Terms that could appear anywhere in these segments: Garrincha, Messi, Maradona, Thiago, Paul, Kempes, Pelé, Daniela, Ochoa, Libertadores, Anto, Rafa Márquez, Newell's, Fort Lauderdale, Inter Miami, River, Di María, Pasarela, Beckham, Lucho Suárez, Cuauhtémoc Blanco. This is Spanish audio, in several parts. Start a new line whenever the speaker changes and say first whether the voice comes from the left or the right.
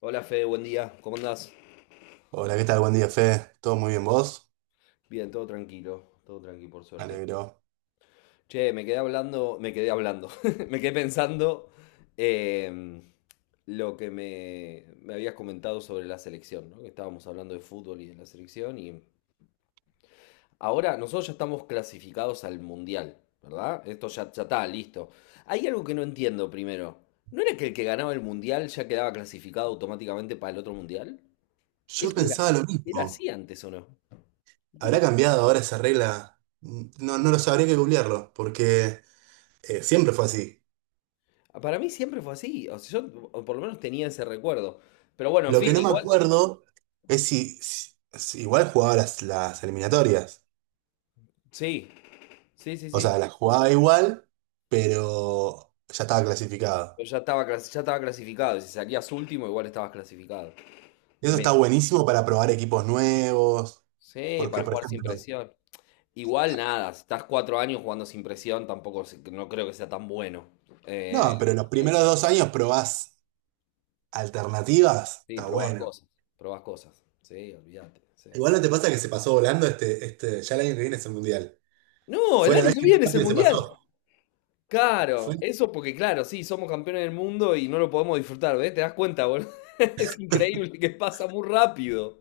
left: Hola Fede, buen día, ¿cómo andás?
right: Hola, ¿qué tal? Buen día, Fe. ¿Todo muy bien vos?
left: Bien, todo tranquilo por
right: Me
left: suerte.
right: alegro.
left: Che, me quedé hablando, me quedé pensando em, lo que me habías comentado sobre la selección, ¿no? Que estábamos hablando de fútbol y de la selección y ahora nosotros ya estamos clasificados al mundial, ¿verdad? Esto ya, ya está, listo. Hay algo que no entiendo primero. ¿No era que el que ganaba el mundial ya quedaba clasificado automáticamente para el otro mundial?
right: Yo
left: Eso era,
right: pensaba lo
left: era
right: mismo.
left: así antes, ¿o no? ¿Y qué
right: ¿Habrá
left: pasó?
right: cambiado ahora esa regla? No, no lo sabría que googlearlo, porque siempre fue así.
left: Para mí siempre fue así, o sea, yo o por lo menos tenía ese recuerdo. Pero bueno, en
right: Lo que
left: fin,
right: no me
left: igual,
right: acuerdo es si igual jugaba las eliminatorias.
left: sí, sí, sí,
right: O
left: sí.
right: sea, las jugaba igual, pero ya estaba clasificado.
left: Pero ya estaba, ya estaba clasificado, y si salías último, igual estabas clasificado.
right: Y eso está
left: Me-
right: buenísimo para probar equipos nuevos,
left: sí,
right: porque,
left: para
right: por
left: jugar sin
right: ejemplo,
left: presión. Igual nada, si estás 4 años jugando sin presión, tampoco no creo que sea tan bueno. Eh,
right: no, pero los primeros dos años probás alternativas,
left: sí,
right: está
left: probás
right: bueno.
left: cosas, probás cosas. Sí, olvídate, sí.
right: Igual no te pasa que se pasó volando este, ya el año que viene es el mundial.
left: No,
right: Fue
left: el
right: la
left: año
right: vez
left: que
right: que más
left: viene es el
right: rápido se pasó.
left: mundial. Claro,
right: Fue-
left: eso porque claro, sí, somos campeones del mundo y no lo podemos disfrutar, ¿ves? ¿Te das cuenta, boludo? Es increíble que pasa muy rápido.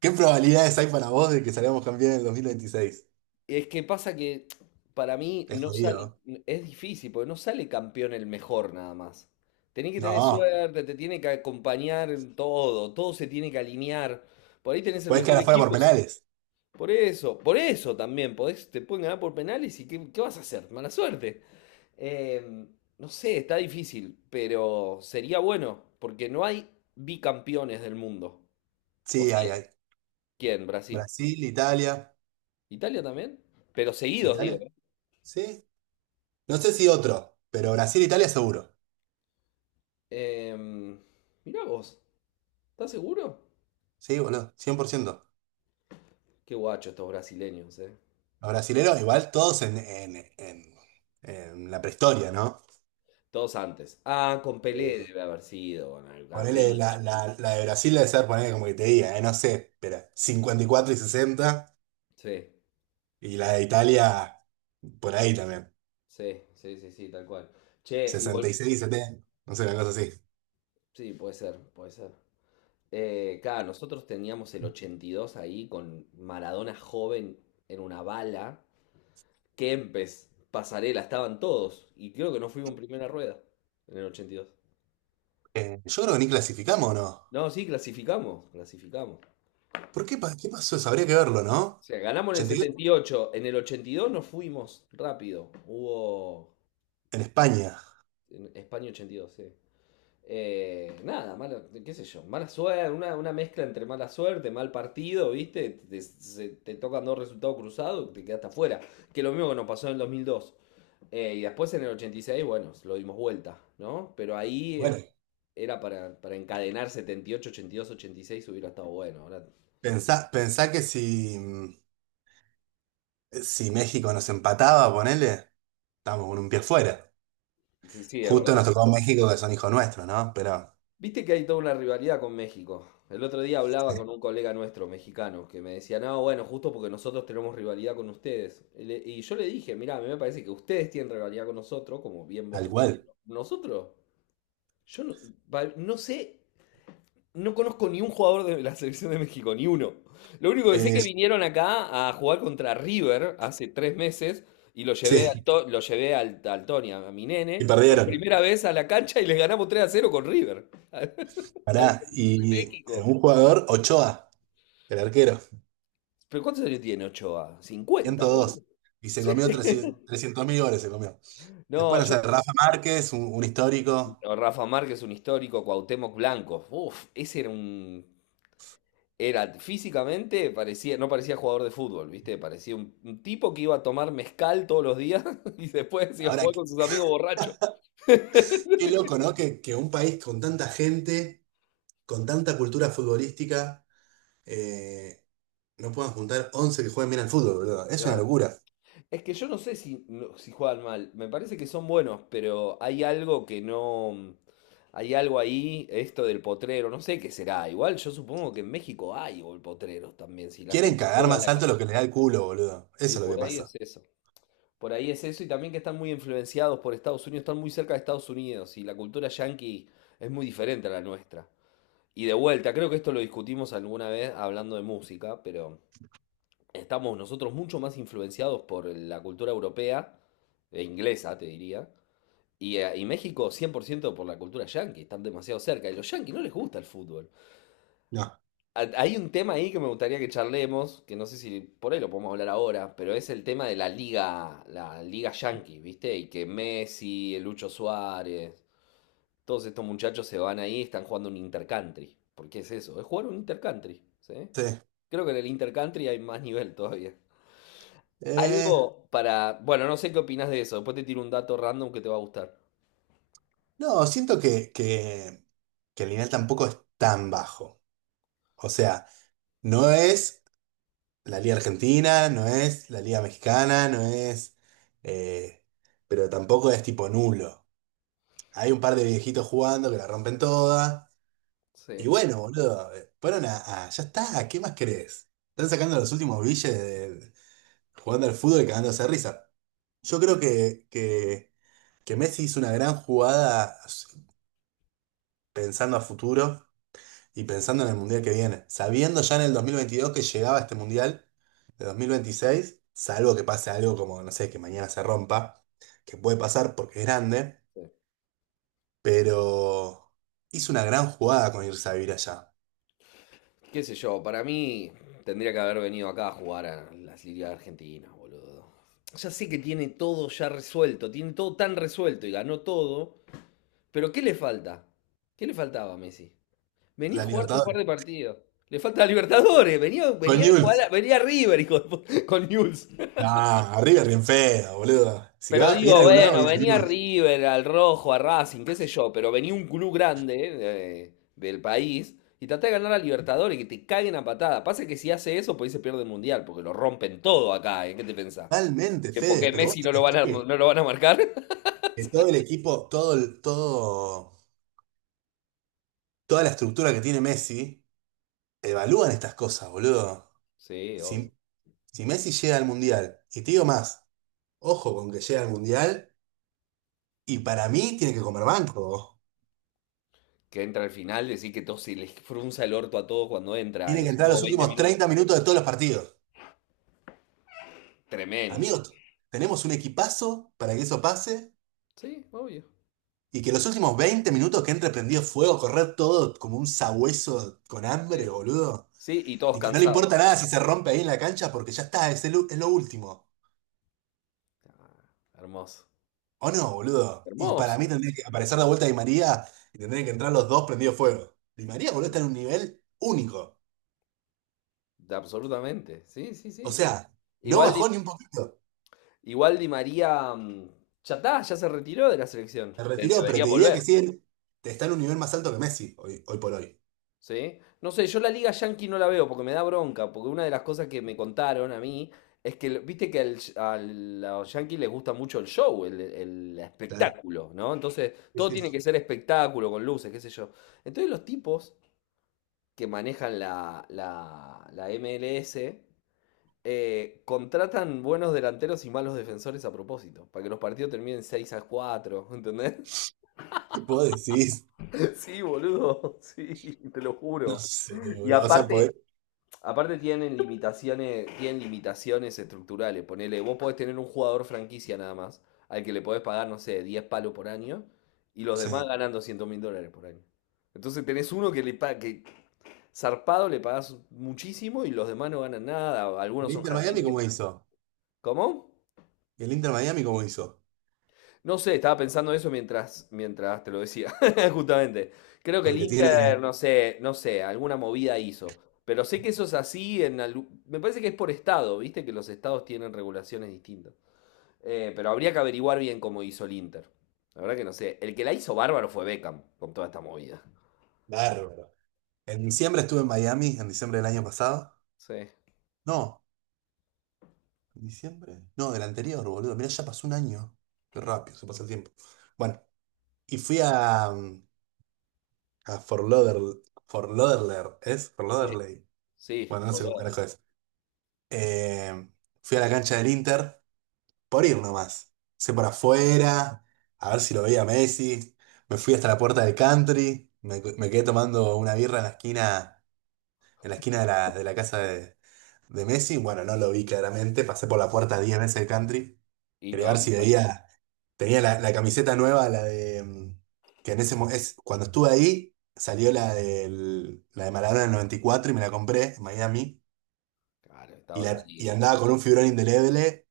right: ¿Qué probabilidades hay para vos de que salgamos campeón en el 2026?
left: Es que pasa que para mí
right: Es
left: no sale,
right: jodido.
left: es difícil, porque no sale campeón el mejor nada más. Tenés que
right: No,
left: tener
right: no.
left: suerte, te tiene que acompañar en todo, todo se tiene que alinear. Por ahí tenés el
right: Podés
left: mejor
right: quedar afuera por
left: equipo, y
right: penales.
left: por eso también, podés, te pueden ganar por penales y ¿qué, qué vas a hacer? Mala suerte. Eh, no sé, está difícil, pero sería bueno, porque no hay bicampeones del mundo. O
right: Sí,
left: sea,
right: hay, hay.
left: ¿quién? Brasil.
right: Brasil, Italia.
left: ¿Italia también? Pero seguidos, digo.
right: ¿Italia?
left: ¿Eh?
right: Sí. No sé si otro, pero Brasil, Italia seguro.
left: Em, mirá vos, ¿estás seguro?
right: Sí, boludo, 100%.
left: Qué guacho estos brasileños, ¿eh?
right: Los brasileros, igual todos en la prehistoria, ¿no?
left: Todos antes. Ah, con Pelé
right: Eh,
left: debe haber sido, con el
right: Ponele la,
left: Garrincha.
right: la, la de Brasil debe ser, ponele como que te diga, no sé, pero 54 y 60,
left: Sí,
right: y la de Italia por ahí también,
left: sí, sí, sí, sí, tal cual. Che,
right: sesenta
left: igual,
right: y seis y 70, no sé, una cosa así.
left: sí, puede ser, puede ser. Claro, nosotros teníamos el 82 ahí con Maradona joven en una bala. Kempes, Pasarela, estaban todos. Y creo que no fuimos en primera rueda en el ochenta y dos.
right: Yo creo que ni clasificamos o no.
left: No, sí, clasificamos, clasificamos.
right: ¿Por qué, qué pasó eso? Habría que verlo,
left: O
right: ¿no?
left: sea, ganamos en el
right: 82
left: setenta y ocho. En el 82 nos fuimos rápido. Hubo
right: en España.
left: en España ochenta y dos, sí. Nada, mala, qué sé yo, mala suerte, una mezcla entre mala suerte, mal partido, ¿viste? Te, te tocan dos resultados cruzados, te quedaste afuera. Que lo mismo que nos pasó en el 2002. Y después en el 86, bueno, lo dimos vuelta, ¿no? Pero ahí
right: Bueno,
left: era para encadenar 78, 82, 86, hubiera estado bueno. Ahora,
right: pensá que si, si México nos empataba, ponele, estábamos con un pie fuera.
left: sí, es
right: Justo nos
left: verdad.
right: tocó México, que son hijos nuestros, ¿no? Pero
left: Viste que hay toda una rivalidad con México. El otro día hablaba
right: sí,
left: con un colega nuestro, mexicano, que me decía, no, bueno, justo porque nosotros tenemos rivalidad con ustedes. Y, y yo le dije, mirá, a mí me parece que ustedes tienen rivalidad con nosotros, como bien vos
right: tal
left: decís,
right: cual.
left: pero nosotros, yo no, no sé, no conozco ni un jugador de la selección de México, ni uno. Lo único que sé es
right: Eh,
left: que vinieron acá a jugar contra River hace 3 meses y lo llevé
right: sí,
left: Lo llevé al Tony, a mi
right: y
left: nene, por
right: perdieron.
left: primera vez a la cancha y les ganamos 3-0 con River a la
right: Pará,
left: selección de
right: y
left: México.
right: un jugador, Ochoa, el arquero,
left: ¿Pero cuántos años tiene Ochoa? 50,
right: ciento
left: boludo?
right: dos Y se
left: Sí.
right: comió 300 mil goles, se comió.
left: No,
right: Después, no sé,
left: yo.
right: Rafa Márquez, un histórico.
left: No, Rafa Márquez, un histórico, Cuauhtémoc Blanco. Uf, ese era un. Era físicamente, parecía, no parecía jugador de fútbol, ¿viste? Parecía un tipo que iba a tomar mezcal todos los días y después iba a
right: Ahora,
left: jugar
right: qué,
left: con sus amigos borrachos.
right: qué loco, ¿no? Que un país con tanta gente, con tanta cultura futbolística, eh, no puedan juntar 11 que jueguen bien al fútbol, boludo. Es una
left: Ah,
right: locura.
left: es que yo no sé si, si juegan mal, me parece que son buenos, pero hay algo que no... Hay algo ahí, esto del potrero, no sé qué será. Igual yo supongo que en México hay potreros también, si la
right: Quieren
left: gente
right: cagar
left: juega en
right: más
left: la
right: alto lo
left: calle.
right: que les da el culo, boludo.
left: Y
right: Eso es lo que
left: por ahí
right: pasa.
left: es eso. Por ahí es eso y también que están muy influenciados por Estados Unidos, están muy cerca de Estados Unidos y la cultura yanqui es muy diferente a la nuestra. Y de vuelta, creo que esto lo discutimos alguna vez hablando de música, pero estamos nosotros mucho más influenciados por la cultura europea, e inglesa, te diría, y México 100% por ciento por la cultura yanqui, están demasiado cerca. Y a los yanquis no les gusta el fútbol.
right: No.
left: Hay un tema ahí que me gustaría que charlemos, que no sé si por ahí lo podemos hablar ahora, pero es el tema de la liga yanqui, ¿viste? Y que Messi, el Lucho Suárez, todos estos muchachos se van ahí, están jugando un intercountry. ¿Por qué es eso? Es jugar un intercountry, ¿sí?
right: Sí.
left: Creo que en el intercountry hay más nivel todavía.
right: Eh,
left: Algo para... Bueno, no sé qué opinas de eso. Después te tiro un dato random que te va a gustar.
right: no, siento que el nivel tampoco es tan bajo. O sea, no es la Liga Argentina, no es la Liga Mexicana, no es, eh, pero tampoco es tipo nulo. Hay un par de viejitos jugando que la rompen toda. Y
left: Sí,
right: bueno, boludo, fueron ya está, ¿qué más querés? Están sacando los últimos billetes jugando al fútbol y cagándose de risa. Yo creo que Messi hizo una gran jugada pensando a futuro. Y pensando en el mundial que viene, sabiendo ya en el 2022 que llegaba este mundial de 2026, salvo que pase algo como, no sé, que mañana se rompa, que puede pasar porque es grande,
left: sí.
right: pero hizo una gran jugada con irse a vivir allá.
left: Qué sé yo, para mí tendría que haber venido acá a jugar a las ligas argentinas, boludo. Ya sé que tiene todo ya resuelto, tiene todo tan resuelto y ganó todo, pero ¿qué le falta? ¿Qué le faltaba a Messi? Venía a
right: La
left: jugar un par
right: Libertadores.
left: de partidos. Le falta a Libertadores, venía,
right: Con
left: venía a jugar
right: Newell's.
left: venía a River hijo de con News.
right: Ah, River bien feo, boludo. Si
left: Pero
right: va, viene
left: digo,
right: a algún lado,
left: bueno,
right: viene a
left: venía
right: Newell's.
left: River, al Rojo, a Racing, qué sé yo, pero venía un club grande del país y traté de ganar a Libertadores, que te caguen a patada. Pasa que si hace eso, pues ahí se pierde el Mundial, porque lo rompen todo acá, ¿eh? ¿Qué te pensás?
right: Totalmente,
left: ¿Que
right: Fede,
left: porque
right: pero vos
left: Messi
right: te
left: no lo van
right: pensás
left: a, no lo van a marcar?
right: que todo el equipo, toda la estructura que tiene Messi, evalúan estas cosas, boludo.
left: Sí, obvio.
right: Si Si Messi llega al Mundial, y te digo más, ojo con que llega al Mundial, y para mí tiene que comer banco.
left: Que entra al final, decir que todos se les frunza el orto a todos cuando entra,
right: Tiene que
left: los
right: entrar
left: últimos
right: los
left: veinte
right: últimos
left: minutos.
right: 30 minutos de todos los partidos.
left: Tremendo.
right: Amigos, tenemos un equipazo para que eso pase,
left: Sí, obvio.
right: y que los últimos 20 minutos que entre prendido fuego, correr todo como un sabueso con
left: Sí,
right: hambre, boludo.
left: sí, y todos
right: Y que no le
left: cansados.
right: importa nada si se rompe ahí en la cancha, porque ya está, es, es lo último.
left: Ah, hermoso.
right: ¿O no, boludo? Y para
left: Hermoso.
right: mí tendría que aparecer la vuelta Di María, y tendrían que entrar los dos prendidos fuego. Di María, boludo, está en un nivel único.
left: Absolutamente. Sí, sí,
right: O
left: sí, sí.
right: sea, no
left: Igual
right: bajó
left: Di,
right: ni un poquito.
left: igual Di María, ya está, ya se retiró de la selección.
right: Se retiró, pero
left: Debería
right: te diría que
left: volver.
right: siguen, está en un nivel más alto que Messi hoy, hoy por hoy.
left: ¿Sí? No sé, yo la Liga Yankee no la veo porque me da bronca, porque una de las cosas que me contaron a mí es que, viste que a los Yankees les gusta mucho el show, el
right: Claro.
left: espectáculo, ¿no? Entonces,
right: Sí,
left: todo tiene
right: sí.
left: que ser espectáculo, con luces, qué sé yo. Entonces, los tipos que manejan la MLS. Contratan buenos delanteros y malos defensores a propósito, para que los partidos terminen 6-4, ¿entendés?
right: Vos decís,
left: Sí, boludo, sí, te lo
right: no
left: juro.
right: sé,
left: Y
right: boludo. O sea, podés.
left: aparte, aparte tienen limitaciones estructurales. Ponele, vos podés tener un jugador franquicia nada más, al que le podés pagar, no sé, 10 palos por año, y los demás
right: Sí.
left: ganan 200.000 dólares por año. Entonces tenés uno que que zarpado le pagás muchísimo y los demás no ganan nada,
right: ¿El
left: algunos son
right: Inter Miami cómo
left: jardineros.
right: hizo?
left: ¿Cómo?
right: ¿El Inter Miami cómo hizo?
left: No sé, estaba pensando eso mientras te lo decía, justamente. Creo que el
right: Porque
left: Inter,
right: tiene.
left: no sé, no sé, alguna movida hizo. Pero sé que eso es así en me parece que es por estado, viste que los estados tienen regulaciones distintas. Pero habría que averiguar bien cómo hizo el Inter. La verdad que no sé. El que la hizo bárbaro fue Beckham con toda esta movida.
right: Bárbaro. En diciembre estuve en Miami, en diciembre del año pasado.
left: Sí,
right: No, en diciembre. No, del anterior, boludo. Mirá, ya pasó un año. Qué rápido, se pasa el tiempo. Bueno, y fui a, a Fort Lauderdale. Fort Lauderdale, ¿es? Fort
left: sí,
right: Lauderdale.
left: sí,
right: Bueno, no
left: por
right: sé cómo carajo es. Eh, Fui a la cancha del Inter por ir nomás. Sé por afuera, a ver si lo veía Messi. Me fui hasta la puerta del country. Me quedé tomando una birra en la esquina de de la casa de Messi. Bueno, no lo vi claramente. Pasé por la puerta 10 veces del country.
left: y
right: Quería ver
left: no, no
right: si
left: salió.
right: veía. Tenía la camiseta nueva, la de. Que en ese cuando estuve ahí, salió la de Maradona del 94 y cuatro y me la compré en Miami.
left: Claro,
right: Y,
left: estabas
right: la, y
left: ahí.
right: andaba con un figurón indeleble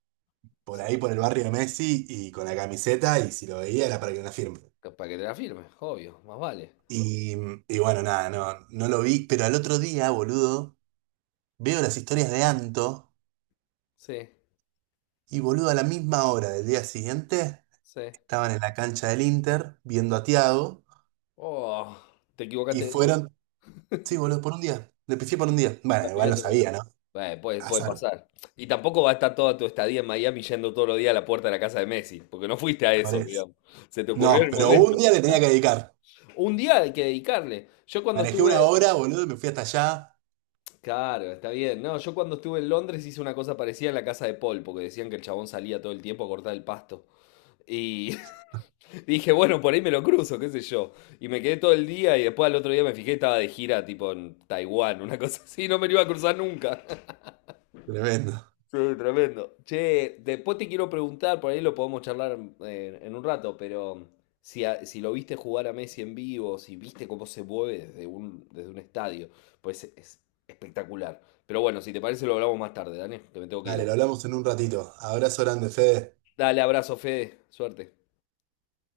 right: por ahí,
left: Sí.
right: por el barrio de Messi, y con la camiseta, y si lo veía era para que me la firme.
left: Para que te la firme, obvio, más vale.
right: Y, y bueno, nada, no, no lo vi, pero al otro día, boludo, veo las historias de Anto,
left: Sí,
right: y boludo, a la misma hora del día siguiente,
left: sí.
right: estaban en la cancha del Inter, viendo a Thiago,
left: Oh, te
right: y
left: equivocaste de día.
right: fueron, sí, boludo, por un día, le pifié por un día.
left: La
right: Bueno, igual
left: lluvia
right: lo
left: te puede,
right: sabía, ¿no?
left: bueno, puede, puede
right: Azar,
left: pasar. Y tampoco va a estar toda tu estadía en Miami yendo todos los días a la puerta de la casa de Messi, porque no fuiste a
right: por
left: eso,
right: eso.
left: digamos. Se te ocurrió
right: No,
left: en el
right: pero
left: momento.
right: un día le tenía que dedicar.
left: Un día hay que dedicarle. Yo cuando
right: Manejé una
left: estuve,
right: hora, boludo, y me fui hasta allá.
left: claro, está bien. No, yo cuando estuve en Londres hice una cosa parecida en la casa de Paul, porque decían que el chabón salía todo el tiempo a cortar el pasto. Y dije, bueno, por ahí me lo cruzo, qué sé yo. Y me quedé todo el día y después al otro día me fijé, estaba de gira tipo en Taiwán, una cosa así, no me lo iba a cruzar nunca.
right: Tremendo.
left: Sí, tremendo. Che, después te quiero preguntar, por ahí lo podemos charlar en un rato, pero si lo viste jugar a Messi en vivo, si viste cómo se mueve desde desde un estadio, pues es espectacular. Pero bueno, si te parece lo hablamos más tarde, Dani, que me tengo que ir.
right: Dale, lo
left: Ahora.
right: hablamos en un ratito. Abrazo grande, Fede.
left: Dale, abrazo, Fede, suerte.